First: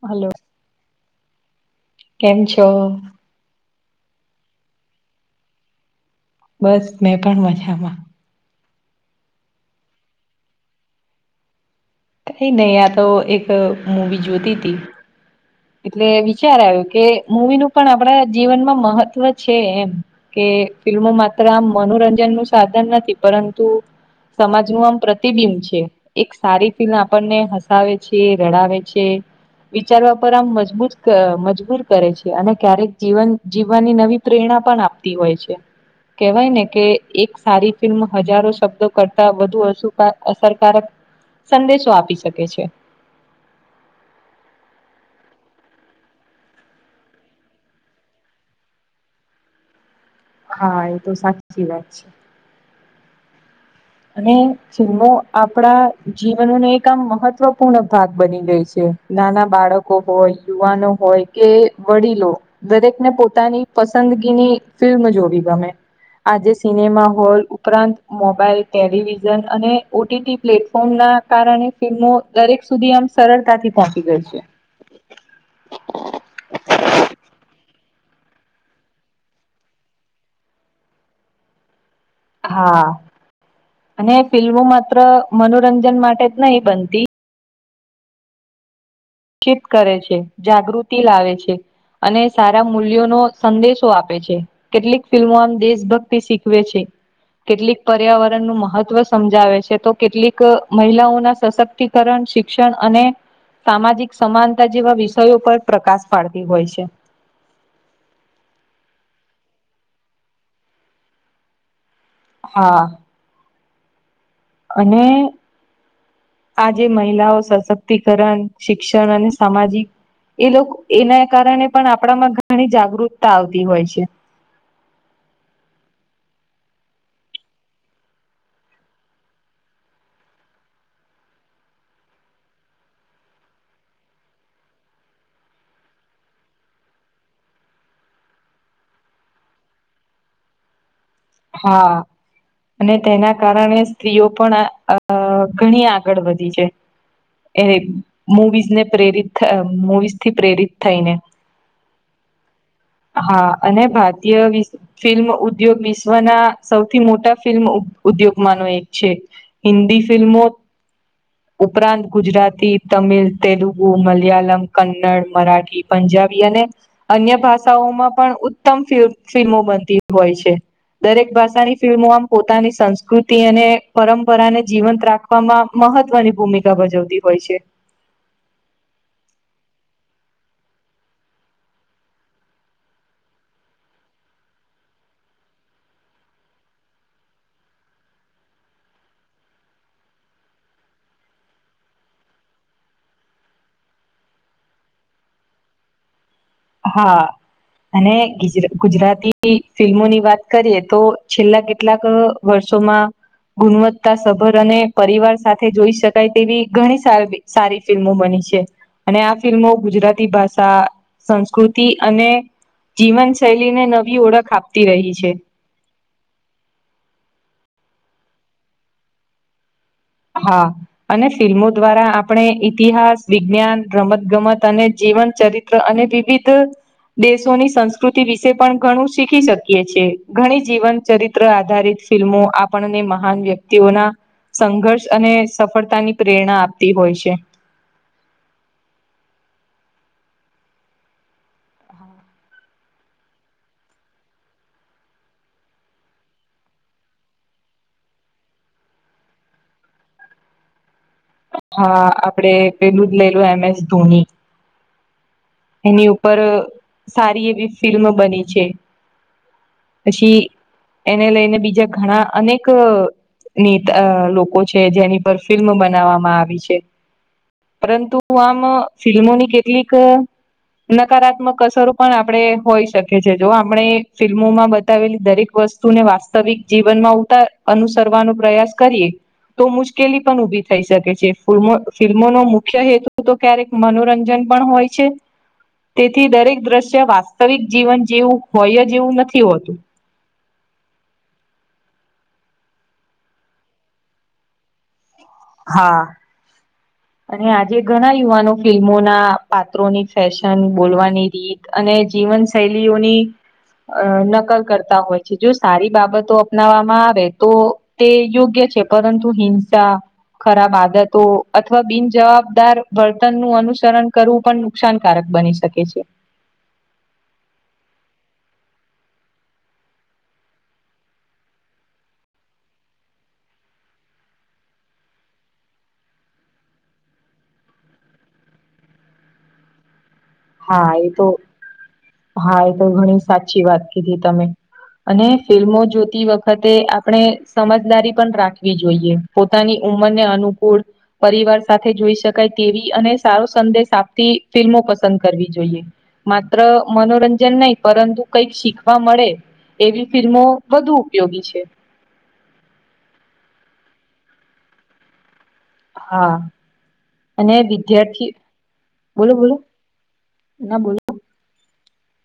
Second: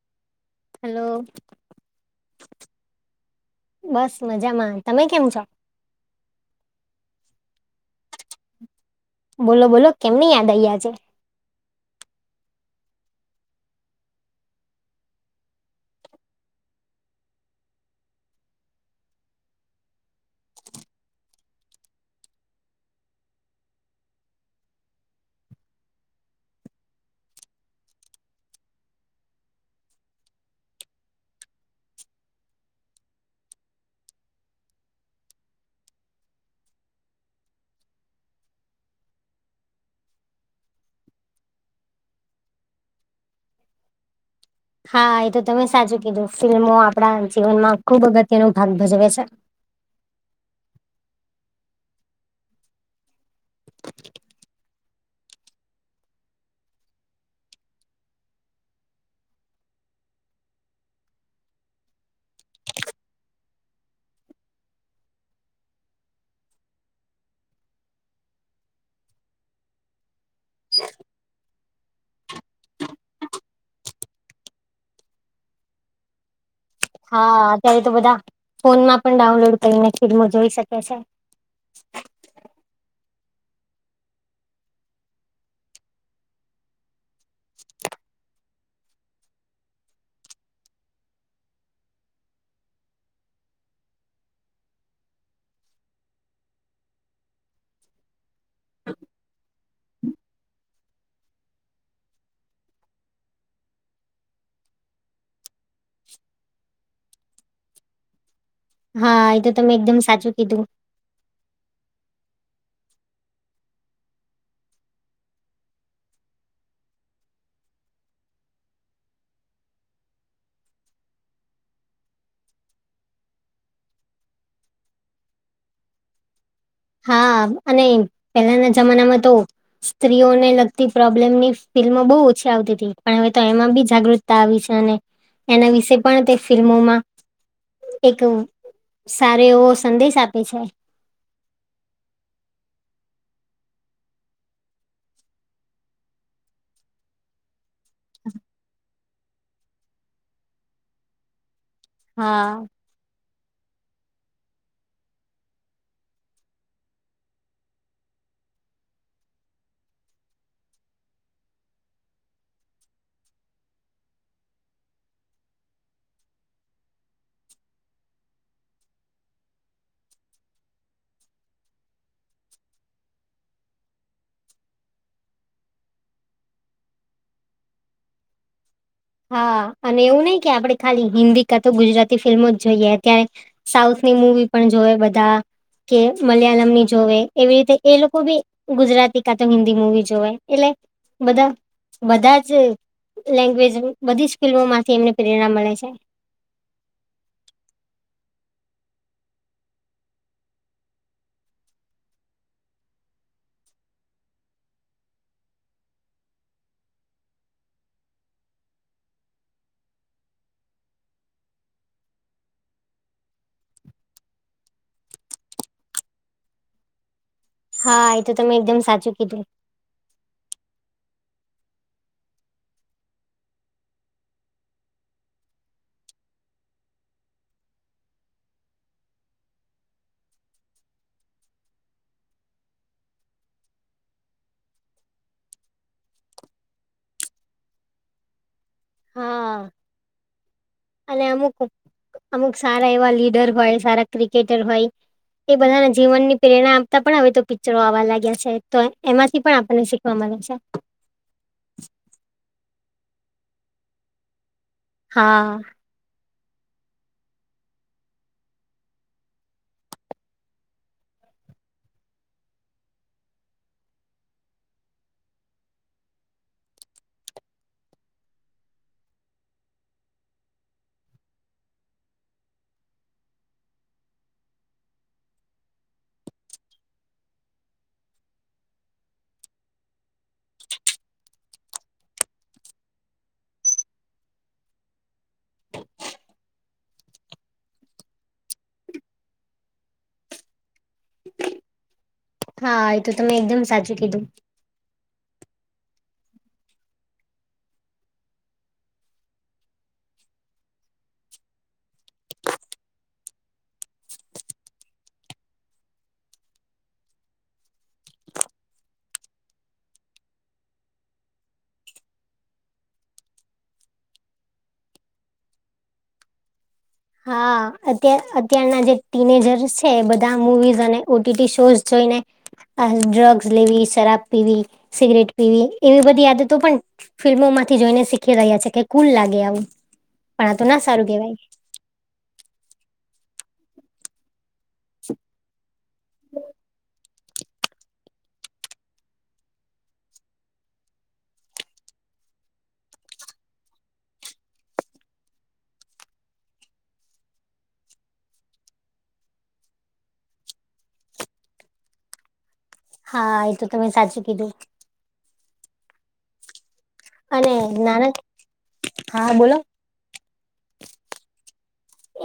Hello. Hello. કેમ છો? બસ મજામાં તમે કેમ છો? બસ મેં પણ મજામાં બોલો બોલો કેમની યાદ આઈ આજે. એ નહી આ તો એક મૂવી જોતી હતી. એટલે વિચાર આવ્યું કે મૂવી નું પણ આપણા જીવનમાં મહત્વ છે એમ કે ફિલ્મો માત્ર આમ મનોરંજન નું સાધન નથી પરંતુ સમાજ નું આમ પ્રતિબિંબ છે એક સારી ફિલ્મ આપણને હસાવે છે રડાવે છે વિચારવા આમ મજબૂત મજબૂર કરે છે અને ક્યારેક જીવન જીવવાની નવી પ્રેરણા પણ આપ તી હોય છે કેવાય ને કે એક સારી ફિલ્મ હજારો શબ્દો કરતા વધુ અસુ અસરકારક સંદેશો આપી શકે છે હા એ તો તમે સાચું કીધું ફિલ્મો આપડા જીવનમાં ખુબ અગત્ય ન ભાગ ભજવે છે હા એ તો સાચી વાત છે અને ફિલ્મો આપણા જીવનનો એક આમ મહત્વપૂર્ણ ભાગ બની ગઈ છે. નાના બાળકો હોય, યુવાનો હોય કે વડીલો દરેકને પોતાની પસંદગીની ફિલ્મ જોવી ગમે. આજે સિનેમા હોલ ઉપરાંત મોબાઈલ ટેલિવિઝન અને ઓટીટી પ્લેટફોર્મના કારણે ફિલ્મો દરેક સુધી આમ સરળતાથી પહોંચી ગઈ છે. હા. અત્યારે તો બધા ફોનમાં પણ ડાઉનલોડ કરીને ફિલ્મો જોઈ શકે છે. હા અને ફિલ્મો માત્ર મનોરંજન માટે જ નહી બનતી શિક્ષિત કરે છે, જાગૃતિ લાવે છે. અને સારા મૂલ્યોનો સંદેશો આપે છે. કેટલીક ફિલ્મો આમ દેશભક્તિ શીખવે છે. કેટલીક પર્યાવરણનું મહત્વ સમજાવે છે તો કેટલીક મહિલાઓના સશક્તિ... કરણ શિક્ષણ અને સામાજિક સમાનતા જેવા વિષયો પર પ્રકાશ પાડતી હોય છે. હા. એ તો તમે એકદમ સાચું કીધું. હા અને આજે મહિલાઓ સશક્તિકરણ શિક્ષણ અને સામાજિક એ લોક એના કારણે પણ આપણામાં ઘણી જાગૃતતા આવતી હોય છે. હા અને પેલાના જમાનામાં તો સ્ત્રીઓને લગતી પ્રોબ્લેમની ફિલ્મો બહુ ઓછી આવતીતી પણ હવે તો એમાં બી જાગૃ... ક્તા આવી છે અને એના વિશે પણ તે ફિલ્મોમાં એક સારો એવો સંદેશ આપે છે. હા અને તેના કારણે સ્ત્રીઓ પણ ઘણી આગળ વધી છે. [inaudible] એવી મુવીઝને પ્રેરિત થ મુવીઝથી પ્રેરિત થઈને હા હા અને ભારતીય વિશ ફિલ્મઉદ્યોગ વિશ... શ્વના સૌથી મોટા ફિલ્મઉદ્યોગમાંનો એક છે હિન્દી ફિલ્મો ઉપરાંત ગુજરાતી, તમિલ, તેલુગુ, મલયાલમ, કન્નડ, મરાઠી, પંજાબી અને અન્ય ભાષાઓમાં પણ ઉત્તમ ફિલ્મો બનતી હોય છે. દરેક ભાષાની ફિલ્મો આમ પોતાની સંસ્કૃતિ અને પરંપરાને જીવંત રાખ્... વામાં મહત્વની ભૂમિકા ભજવતી હોય છે. હા અને એવું નઈ કે આપણે ખાલી હિન્દી કાં તો ગુજરાતી ફિલ્મો જ જોઈએ ક્યારે સાઉથની મુવી પણ જોવે બધા કે મલયાલમની જોવે એવી રીતે એ લોકો બી ગુજરાતી કા તો હિન્દી મુવી જોવે એટલે બધા બધા જ લેંગ્વેજ બધી જ ફિલ્મો માંથી એમને પ્રેરણા મળે છે. હા. અને ગીજ ગુજરાતી ફિલ્મોની વાત કરીએ તો છેલ્લા કેટલાંક વર્ષોમાં ગુણવત્તા સભર અને પરિવાર સાથે જોઈ શકાય તેવી ઘણી સારી સારી ફિલ્મો બની છે અને આ ફિલ્મો ગુજરાતી ભાષા સંસ્કૃતિ અને જીવન શૈલીને નવી ઓળખ આપતી રહી છે. હા એ તો તમે એકદમ સાચું કીધું. હા. અને ફિલ્મો દ્વારા આપણે ઈતિહાસ, વિજ્ઞાન, રમત ગમત અને જીવન ચરિત્ર ટ્રા અને વિવિધ દેશોની સંસ્કૃતિ વિશે પણ ઘણું શીખી શકીએ છેએ ઘણી જીવન ચરિત્ર ત્ર આધારિત ફિલ્મો આપણને મહાન વ્યક્તિઓના સંઘર્ષ અને સફળતાની પ્રેરણા આપતી હોય છે. હા [inaudible] અને અમુક અમુક સારા એવા લીડર હોય સારા ક્રિકેટર હોય એ બધાના જીવન ની પ્રેરણા આપતા પણ હવે તો પિક્ચરો આવવા લાગ્યા છે તો એમાંથી પણ આપને શીખવા કવા મળે છે. હા આપડે પેલું જ લઈ લો એમ એસ ધોની. હા. એની ઉપર સારી એવી ફિલ્મ બની છે પછી એને લઈને બીજા ઘણા અનેક ની ત આ લોકો છે જેની પર ફિલ્મ બનાવવામાં આવી છે. પરંતુ આમ ફિલ્મોની કેટલીક નકારાત્મક અસરો પણ આપણે હોઈ શકીએ જો આપણે ફિલ્મોમાં બતાવેલી દરેક વસ્તુ તું ને વાસ્તવિક જીવનમાં ઉતાર અનુસરવાનો પ્રયાસ કરીએ તો મુશ્કેલી પણ ઉભી થઈ શકે છે ફમો ફિલ્મોનો મુખ્ય હેતુ તો ક્યારેક મનોરંજન પણ હોય છે. તેથી દરેક દ્રશ્ય વાસ્તવિક જીવન જેવું હોય જે એવું નથી હોતું. હા એ તો તમે એકદમ સાચું કીધું. હા. અને આજે ઘણા યુવાનો ફિલ્મોના પાત્રોની ફેશન બોલવાની રીત અને જીવન શૈલીઓની અ નકલ કરતા હોય છે જો સારી બાબતો અપનાવવામાં આવે તો તે યોગ્ય છે પરંતુ હિંસા ખરાબ આદતો અથવા બિનજવાબદાર વર્તન નું અનુસરણ કરવું પણ નુકસાનકારક બની શકે છે. હા અત અત્યારના જે ટીનેજર્ છે બધા મુવીઝ અને ઓટીટી શોઝ જોઈને આ ડ્રગ્સ લેવી શરાબ પીવી સિગરેટ પીવી એવી બધી યાદ તો પણ ફિલ્મોમાંથી જોઈને શીખી રહ્યા છે કે કુલ લાગે આવું. પણ આ તો ના હા સારું એ તો કેવાય હા એ તો ઘણી સાચી વાત કીધી તમે. અને ફિલ્મો જોતી વખતે અપ આપણે સમજદારી પણ રાખવી જોઈએ પોતાની ઉંમરને અનુકૂળ પરિવાર સાથે જોઈ શકાય તેવી અને સારો સંદેશ આપતી ફિલ્મો પા પસંદ કરવી જોઈએ માત્ર મનોરંજન નહી પરંતુ કઈક શીખવા મળે એવી ફિલ્મો વધુ ઉપયોગી છે. હા એ તો તમે સાચું કીધું. હા અને વિદ્યાર્થી બોલો બોલો ના બોલો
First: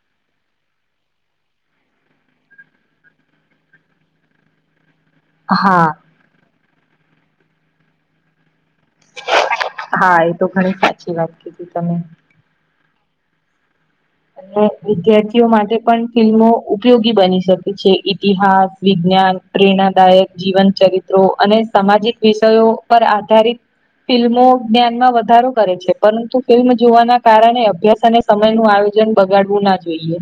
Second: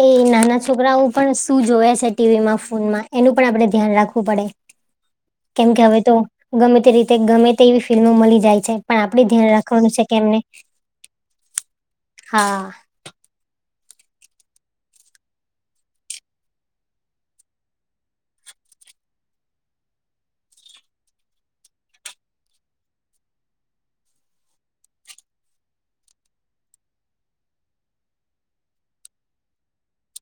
એ નાના છોકરાઓ પણ શું જોવે છે ટીવી માં ફોનમાં એનું પણ આપડે ધ્યાન રાખવું પડે હ [unintelligible] કેમ કે હવે તો ગમે તે રીતે ગમે તે એવી ફિલ્મો મળી જાય છે. પણ આપડે ધ્યાન રાખવાનું છે, હા એ કેમને તો ઘણી સાચી વાત કીધી તમે હા વિદ્યાર્થીઓ માટે પણ ફિલ્મો ઉપયોગી બની શકે છે, ઇતિહાસ વિજ્ઞાન પ્રેરણાદાયક જીવન ચરિત્રો અને સામાજિક વિષયો પર આધારિત ફિલ્મો જ્ઞાનમાં વધારો કરે છે પરંતુ ફિલ્મ જોવાના કારણે અભ્યાસ અને સમય નુ આવે આયોજન બગાડવું ના જોઈએ.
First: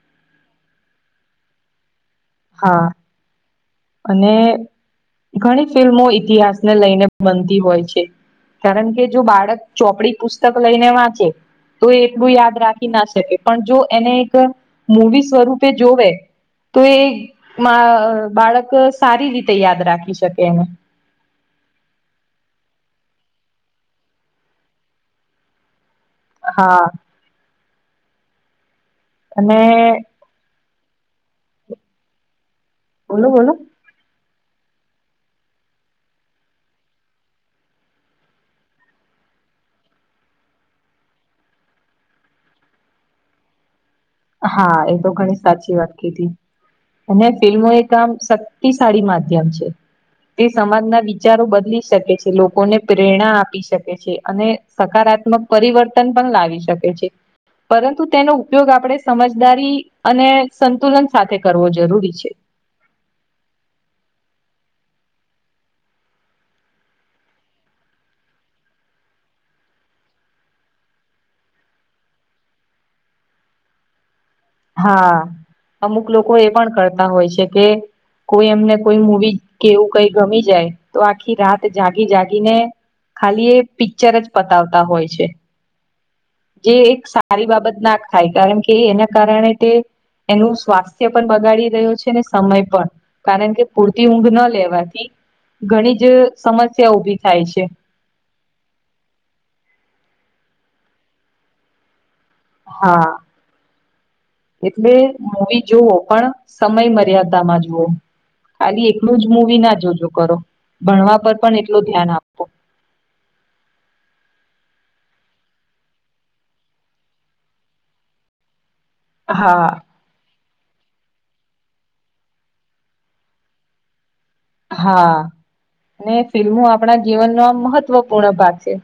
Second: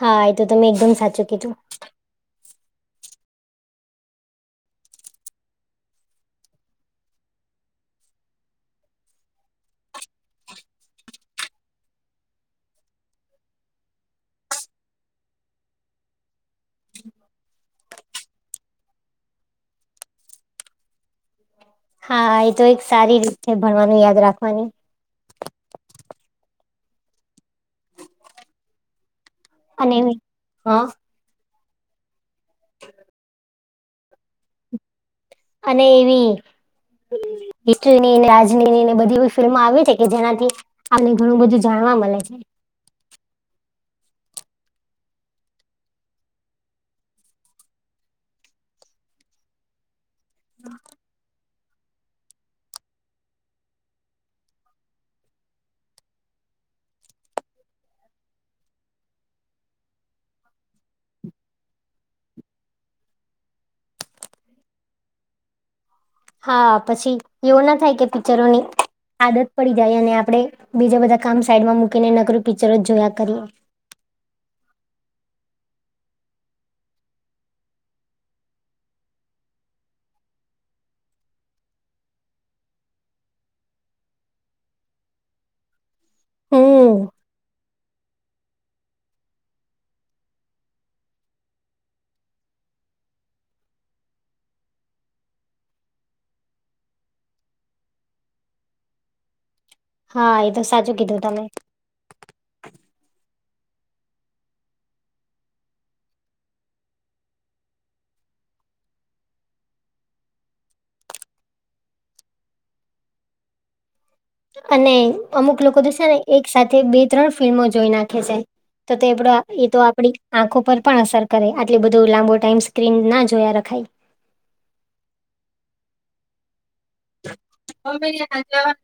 હા એ તો તમે એકદમ સાચું કીધુ હા અને ઘણી ફિલ્મો ઈતિહાસને લઈને બનતી હોય છે. કારણ કે જો બાળક ચોપડી પુસ્તક લઈને વાંચે તો એ એટલું યાદ રાખી ના શકે પણ જો એને એક મૂવી સ્વરૂપે જોવે તો એ બાળક સારી રીતે યાદ રાખી શકે એને હા એ તો એક સારી રીતે ભણવાનું યાદ રાખવાની હા અને હા. હ બોલો બોલો અને એવી હિસ્ટની રાજનીની ને બધી બધી ફિલ્મ આવી છે કે જેનાથી. અનેન એટલું બધું જાણવા મળે છે. હા એ તો ઘણી સાચી વાત કીધી અને ફિલ્મો એક આમ શક્તિશાળી માધ્યમ છે. તે સમાજના વિચારો બદલી શકે છે લોકો લોકોને પ્રેરણા આપી શકે છે અને સકારાત્મક પરિવર્તન પણ લાવી શકે છે. પરંતુ તેનો ઉપયોગ આપણે સમજદારી અને સંતુલન સાથે કરવો જરૂરી છે. હા પછી એવું ના થાય કે પિક્ચરોની આદત પડી જાય અને આપણે બીજા બધા કામ સાઈડમા મૂકીને નગર પિક્ચરો જોયા કરીએ હા અમુક લોકો એ પણ કરતા હોય છે કે કોઈ એમને કોઈ મવી કેવું કઈ ગમી જાય તો આખી રાત જાગી જાગીને ખાલી એ પિક્ચર જ પતાવતા હોય છે. જે એક હમ સારી બાબત ના થાય કારણ કે એના કારણે તે એનું સ્વાસ્થ્ય પણ બગાડી રહ્યો છેને સમય પણ કારણ કે પૂરતી ઊંઘ ન લેવાથી ઘણી જ સમસ્યા ઊભી થાય છે. હા એ તો સાચું કીધું તમે હા એટલે મૂવી જુઓ પણ સમય મર્યાદામાં જુઓ. ખાલી એકલું જ મુવી ના જોજો કરો ભણવા પર પણ એટલું ધ્યાન આપો અને અમુક લોકો તો છને, એક સાથે બે ત્રણ ફિલ્મો જોઈ નાખે છે. તો તેડા એ હા તો આપડી આંખો પર પણ અસર કરે આટલી બધુ લાંબો ટાઈમ સ્ક્રીનના જોયા, રખાય હા અને ફિલ્મો આપણા જીવનમા મહત્વપૂર્ણ ભાગ છે,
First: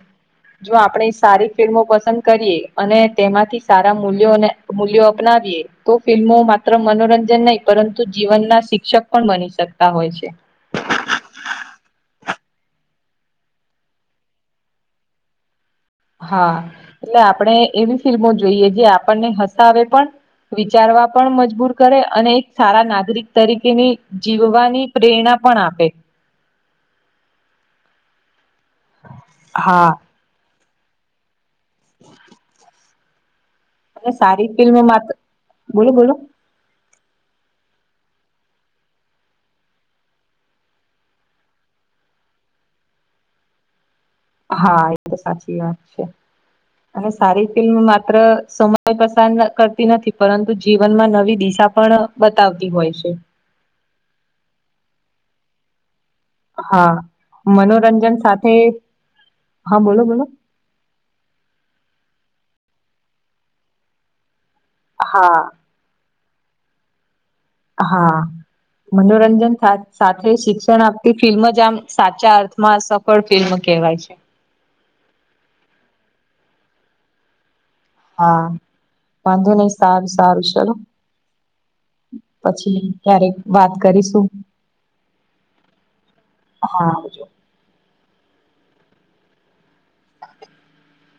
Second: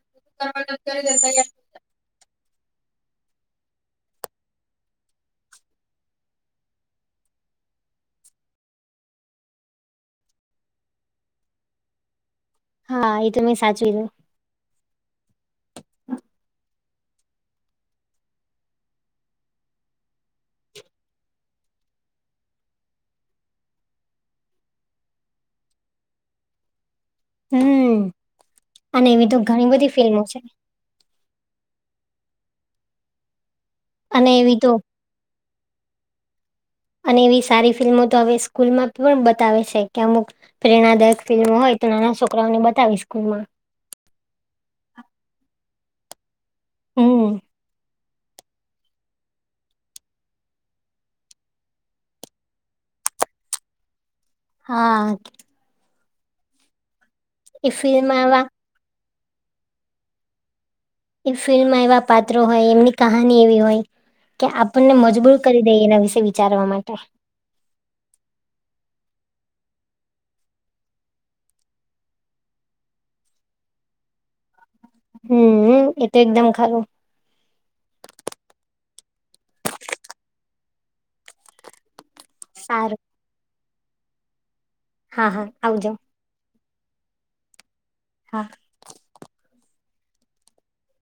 જો આપણે સારી ફિલ્મો પસંદ કરીએ અને તેમાંથી સારા મૂલ્યોને અપનાવીએ તો ફિલ્મો માત્ર મનોરંજન નહી, પરંતુ જીવનના શિક્ષક પણ બની શકતા હોય છે. હા એ તો મેં સાચયવુ હા એટલે આપણે એવી ફિલ્મો જોઈએ જે આપણને હસાવે પણ વિચારવા પણ મજબૂર કરે અને એક સારા નાગરિક તરીકેની જીવવાની પ્રેરણા પણ આપે હમ અને એવી તો ઘણી હા બધી ફિલ્મો છે. અને સારી એવી તો ફિલ્મ માત્ર બોલો બોલો અને એવી સારી ફિલ્મો તો હવે સ્કૂલમાં પણ બતાવે છે કે અમુક પ્રેરણાદાયક ફિલ્મ હોય તો નાના છોકરાઓને બતાવી સ્કૂલ માં હા એ તો સાચી વાત છે અને હમ સારી ફિલ્મ માત્ર સમય પસંદ કરતી નથી પરંતુ જીવનમાં નવી દિશા પણ બતાવતી હોય છે હા હા એ મનોરંજન ફિલ્મમાં એવા સાથે હા બોલો બોલો એ ફિલ્મમાં એવા પાત્રો હોય એમની કહાની એવી હોય કે આપણને મજબૂર હા કરી દે એના વિશે વિચારવા માટે હા મનોરંજન સાથ સાથે શિક્ષણ આપતી ફિલ્મ જ આમ સાચા અર્થમાં સફ પણ ફિલ્મ કહેવાય છે. હમ્મ હમ્મ એ તો એકદમ ખરું હા વાંધો નહી સારું સારું ચલો પછી સારું ક્યારેક વાત કરીશું. હા હા આવજો. હા આવજો. હા.